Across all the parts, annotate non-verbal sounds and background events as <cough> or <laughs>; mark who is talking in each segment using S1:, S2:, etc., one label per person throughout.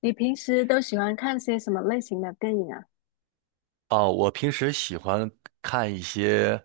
S1: 你平时都喜欢看些什么类型的电影啊？
S2: 哦，我平时喜欢看一些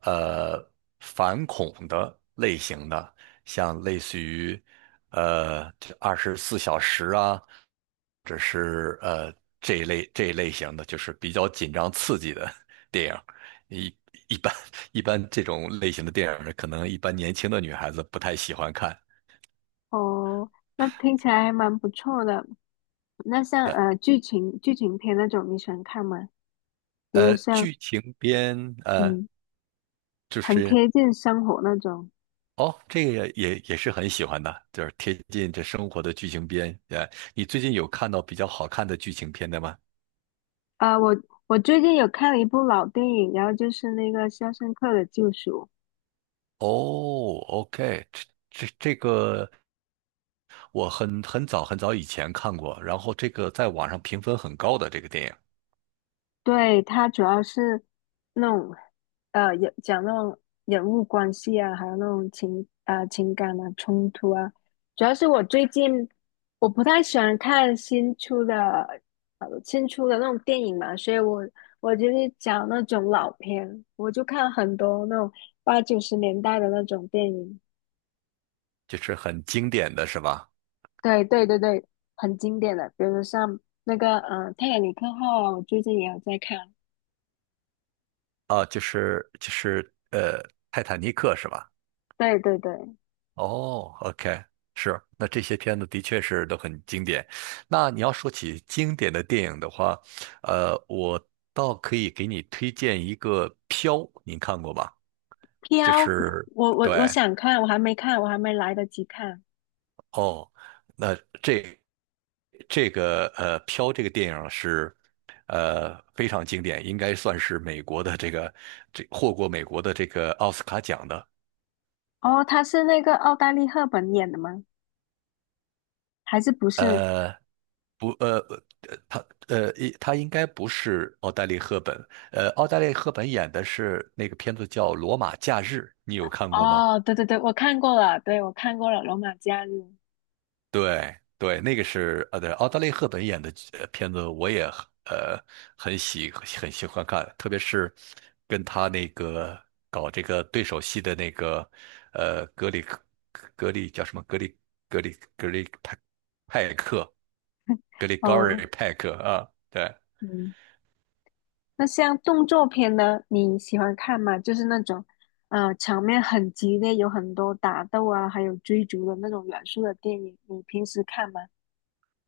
S2: 呃反恐的类型的，像类似于呃24小时啊，或者是这一类型的，就是比较紧张刺激的 <laughs> 电影。一一般一般这种类型的电影，可能一般年轻的女孩子不太喜欢看。
S1: 哦，那听起来还蛮不错的。那像
S2: 呃，
S1: 剧情片那种，你喜欢看吗？比如像。
S2: 剧情片，
S1: 嗯，
S2: 就
S1: 很
S2: 是。
S1: 贴近生活那种。
S2: 哦，这个也是很喜欢的，就是贴近这生活的剧情片。你最近有看到比较好看的剧情片的吗？
S1: 啊、我我最近有看了一部老电影，然后就是那个《肖申克的救赎》。
S2: 哦，OK，这个我很早很早以前看过，然后这个在网上评分很高的这个电影，
S1: 对，它主要是那种，也讲那种人物关系啊，还有那种情感啊、冲突啊。主要是我最近，我不太喜欢看新出的那种电影嘛，所以我就是讲那种老片，我就看很多那种八九十年代的那种电影。
S2: 就是很经典的是吧？
S1: 对对对对，很经典的，比如像那个《泰坦尼克号》啊，我最近也有在看。
S2: 啊，就是《泰坦尼克》是吧？
S1: 对对对。
S2: 哦，OK，是，那这些片子的确是都很经典。那你要说起经典的电影的话，我倒可以给你推荐一个《飘》，您看过吧？就
S1: 飘，
S2: 是
S1: 我我
S2: 对
S1: 我想看，我还没看，我还没来得及看。
S2: 哦，那这这个《飘》这个电影是非常经典，应该算是美国的这获过美国的这个奥斯卡奖的。
S1: 哦，他是那个奥黛丽·赫本演的吗？还是不是？
S2: 呃，不，他，他应该不是奥黛丽·赫本，奥黛丽·赫本演的是那个片子叫《罗马假日》，你有看过吗？
S1: 哦，对对对，我看过了，对，我看过了《罗马假日》。
S2: 对，对，那个是，对，奥黛丽·赫本演的片子，我也很喜欢看，特别是跟他那个搞这个对手戏的那个，呃，格里克格里叫什么？格里派克，格里高
S1: 哦，
S2: 瑞派克啊，对。
S1: 嗯，那像动作片呢，你喜欢看吗？就是那种，呃，场面很激烈，有很多打斗啊，还有追逐的那种元素的电影，你平时看吗？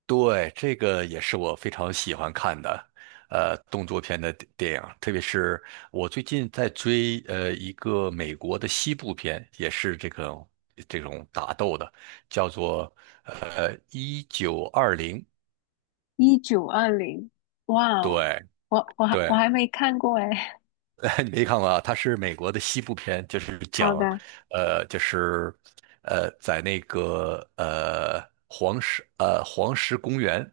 S2: 对，这个也是我非常喜欢看的，动作片的电影，特别是我最近在追一个美国的西部片，也是这种打斗的，叫做1920，1920
S1: 1920，哇哦，
S2: 对
S1: 我
S2: 对，
S1: 还没看过哎。<laughs>
S2: <laughs> 你没看过啊？它是美国的西部片，就是
S1: 好
S2: 讲，
S1: 的。
S2: 就是，在那个黄石公园，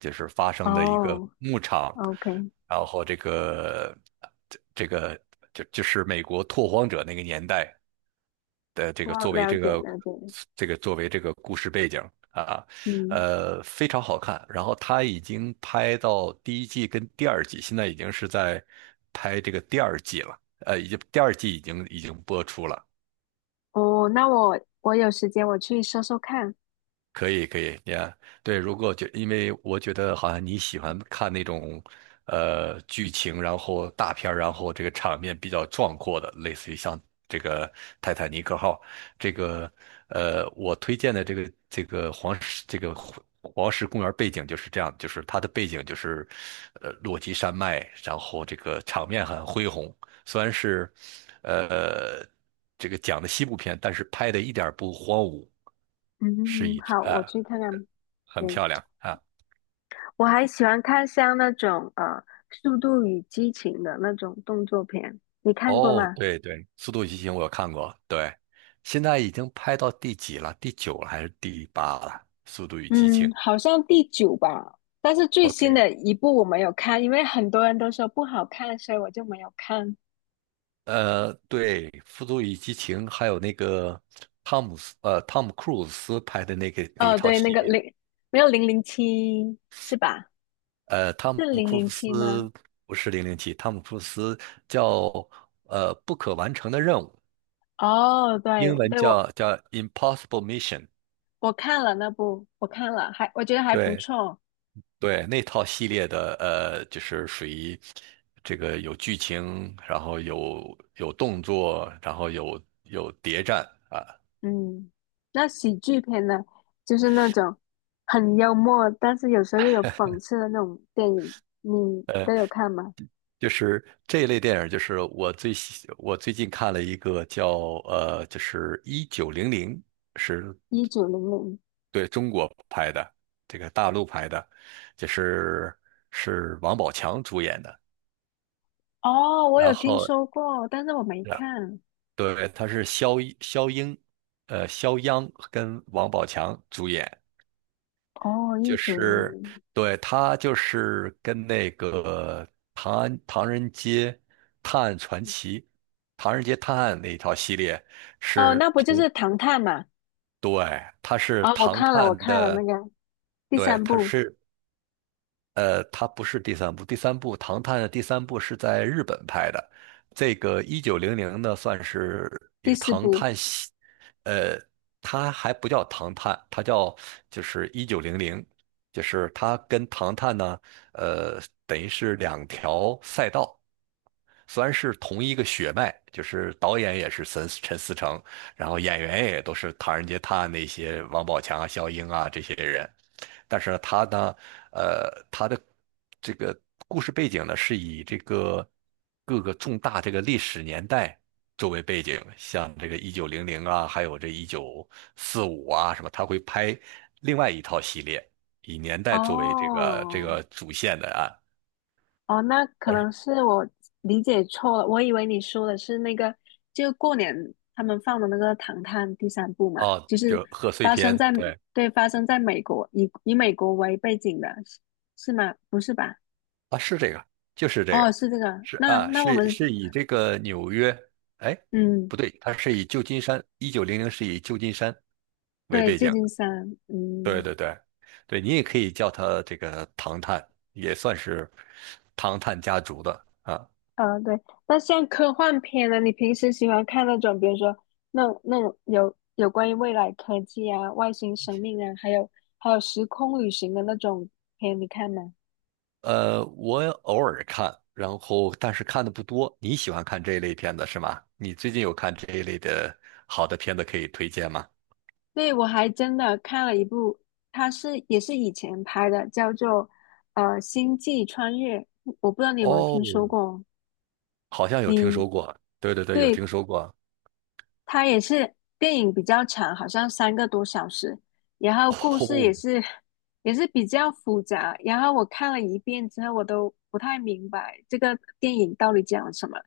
S2: 就是发生的一个
S1: 哦
S2: 牧场，
S1: ，OK,
S2: 然后这个就是美国拓荒者那个年代，的这个
S1: 我
S2: 作为
S1: 了
S2: 这
S1: 解
S2: 个
S1: 了解。
S2: 这个作为这个故事背景啊，
S1: 嗯。
S2: 非常好看。然后他已经拍到第一季跟第二季，现在已经是在拍这个第二季了，已经第二季已经播出了。
S1: 哦，那我有时间我去搜搜看。
S2: 可以可以你看，对，如果觉，因为我觉得好像你喜欢看那种，剧情，然后大片儿，然后这个场面比较壮阔的，类似于像这个《泰坦尼克号》这个，我推荐的这个黄石这个黄黄石公园背景就是这样，就是它的背景就是，落基山脉，然后这个场面很恢宏，虽然是，呃，这个讲的西部片，但是拍的一点儿不荒芜，是
S1: 嗯，
S2: 一只，
S1: 好，我
S2: 啊，
S1: 去看看。
S2: 很
S1: 对，
S2: 漂亮啊。
S1: 我还喜欢看像那种呃《速度与激情》的那种动作片，你看过
S2: 哦，
S1: 吗？
S2: 对对，《速度与激情》我有看过，对，现在已经拍到第几了？第九了还是第八了？《速度与激情》
S1: 嗯，好像第九吧，但是最新
S2: OK，
S1: 的一部我没有看，因为很多人都说不好看，所以我就没有看。
S2: 对，《速度与激情》还有那个汤姆·克鲁斯拍的那个那一
S1: 哦，
S2: 套
S1: 对，那
S2: 系
S1: 个
S2: 列。
S1: 零没有，零零七是吧？
S2: 汤
S1: 是
S2: 姆·
S1: 零
S2: 库鲁
S1: 零七吗？
S2: 斯不是007，汤姆·库鲁斯叫不可完成的任务，
S1: 哦，对
S2: 英文
S1: 对，我
S2: 叫 Impossible Mission。
S1: 我看了那部，我看了，还我觉得还不
S2: 对
S1: 错。
S2: 对，那套系列的，就是属于这个有剧情，然后有动作，然后有谍战啊，
S1: 嗯，那喜剧片呢，就是那种很幽默，但是有时候又有讽刺的那种电影，你都有看吗？
S2: 就是这一类电影。就是我最近看了一个叫就是一九零零，是
S1: 一九零零，
S2: 对中国拍的，这个大陆拍的，就是是王宝强主演的。
S1: 哦，我
S2: 然
S1: 有听
S2: 后
S1: 说过，但是我没看。
S2: 对，他是肖英，肖央跟王宝强主演，
S1: 哦，一
S2: 就
S1: 九零
S2: 是
S1: 零，
S2: 对他就是跟那个《唐安唐人街探案传奇》《唐人街探案》那一套系列
S1: 哦，那
S2: 是
S1: 不就是
S2: 同，
S1: 《唐探》嘛？
S2: 对，他是
S1: 哦，我
S2: 唐
S1: 看了，我
S2: 探
S1: 看了那
S2: 的，
S1: 个第
S2: 对，
S1: 三
S2: 他
S1: 部、
S2: 是。它不是第三部，唐探》的第三部是在日本拍的。这个一九零零呢，算是一
S1: 第
S2: 个
S1: 四
S2: 《唐
S1: 部。
S2: 探》系，呃，它还不叫《唐探》，它叫就是一九零零，就是它跟《唐探》呢，呃，等于是两条赛道。虽然是同一个血脉，就是导演也是陈思诚，然后演员也都是《唐人街探案》那些王宝强啊、肖英啊这些人，但是呢，他呢，他的这个故事背景呢，是以这个各个重大这个历史年代作为背景，像这个一九零零啊，还有这1945啊什么，他会拍另外一套系列，以年代作为这个这
S1: 哦。
S2: 个主线的啊，
S1: 哦，那可
S2: 但
S1: 能
S2: 是
S1: 是我理解错了，我以为你说的是那个，就过年他们放的那个《唐探》第三部嘛，
S2: 哦，
S1: 就是
S2: 就贺岁
S1: 发生
S2: 片，
S1: 在，
S2: 对。
S1: 对，发生在美国，以美国为背景的，是吗？不是吧？
S2: 啊，是这个，就是这
S1: 哦，
S2: 个，
S1: 是这个。
S2: 是
S1: 那
S2: 啊，
S1: 那我们，
S2: 是以这个纽约，哎，
S1: 嗯，
S2: 不对，它是以旧金山，一九零零是以旧金山为
S1: 对，
S2: 背
S1: 旧
S2: 景，
S1: 金山，
S2: 对
S1: 嗯。
S2: 对对，对你也可以叫它这个唐探，也算是唐探家族的啊。
S1: 嗯，对，那像科幻片呢，你平时喜欢看那种，比如说那种有关于未来科技啊、外星生命啊，还有时空旅行的那种片，你看吗？
S2: 我偶尔看，然后但是看的不多。你喜欢看这一类片子是吗？你最近有看这一类的好的片子可以推荐吗？
S1: 对，我还真的看了一部，它是也是以前拍的，叫做《星际穿越》，我不知道你有没有听
S2: 哦，
S1: 说过？
S2: 好像有听
S1: 你
S2: 说过，对对对，有
S1: 对，
S2: 听说过。
S1: 它也是电影比较长，好像3个多小时，然后
S2: <laughs>
S1: 故事也
S2: 哦，
S1: 是也是比较复杂，然后我看了一遍之后，我都不太明白这个电影到底讲了什么，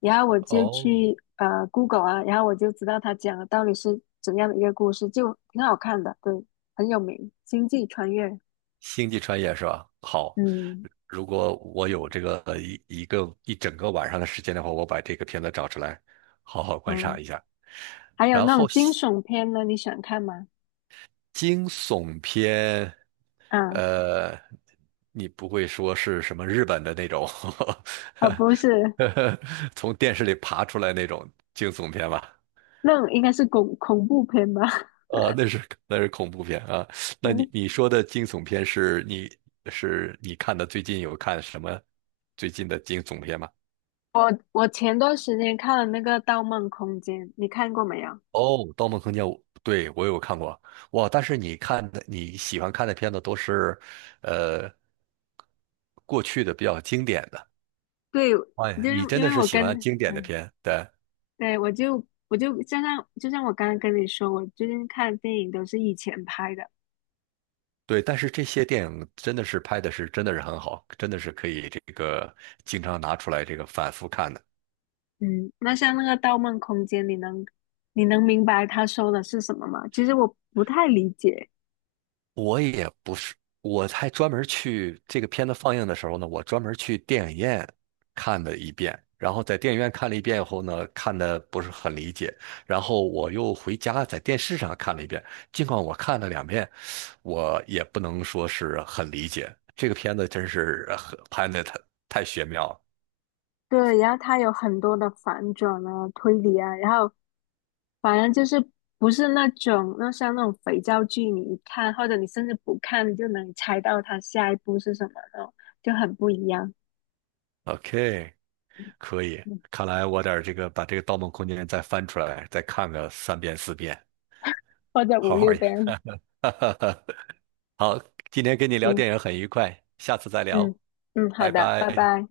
S1: 然后我就
S2: 哦，
S1: 去Google 啊，然后我就知道它讲的到底是怎样的一个故事，就挺好看的，对，很有名，《星际穿越》。
S2: 星际穿越是吧？好，
S1: 嗯。
S2: 如果我有这个一整个晚上的时间的话，我把这个片子找出来，好好观
S1: 嗯，
S2: 赏一下。
S1: 还有
S2: 然
S1: 那
S2: 后
S1: 种惊悚片呢，你喜欢看吗？
S2: 惊悚片，
S1: 啊
S2: 呃，你不会说是什么日本的那种 <laughs>
S1: 啊，不是，
S2: 从电视里爬出来那种惊悚片吧？
S1: 那种应该是恐怖片吧。<laughs>
S2: 啊，那是恐怖片啊。那你
S1: 嗯。
S2: 你说的惊悚片是你看的最近有看什么最近的惊悚片吗？
S1: 我前段时间看了那个《盗梦空间》，你看过没有？
S2: 哦，《盗梦空间》我对，我有看过。哇，但是你喜欢看的片子都是呃过去的比较经典的。
S1: 对，
S2: 哎，
S1: 就是
S2: 你真
S1: 因
S2: 的
S1: 为
S2: 是
S1: 我
S2: 喜欢
S1: 跟
S2: 经典的
S1: 嗯，
S2: 片，对
S1: 对，我就我就就像就像我刚刚跟你说，我最近看的电影都是以前拍的。
S2: 对。但是这些电影真的是拍的是真的是很好，真的是可以这个经常拿出来这个反复看的。
S1: 嗯，那像那个《盗梦空间》，你能明白他说的是什么吗？其实我不太理解。
S2: 我也不是，我还专门去这个片子放映的时候呢，我专门去电影院看了一遍，然后在电影院看了一遍以后呢，看的不是很理解，然后我又回家在电视上看了一遍。尽管我看了2遍，我也不能说是很理解。这个片子真是很拍的太玄妙了。
S1: 对，然后它有很多的反转啊、推理啊，然后反正就是不是那种，那像那种肥皂剧，你一看或者你甚至不看，你就能猜到它下一步是什么那种，就很不一样。
S2: OK，可以，
S1: 嗯。
S2: 看来我得这个把这个《盗梦空间》再翻出来，再看个3遍4遍，
S1: 或者五
S2: 好
S1: 六
S2: 好演。
S1: 遍。
S2: <laughs> 好，今天跟你聊
S1: 嗯
S2: 电影很愉快，下次再
S1: 嗯
S2: 聊，
S1: 嗯，好
S2: 拜
S1: 的，拜
S2: 拜。
S1: 拜。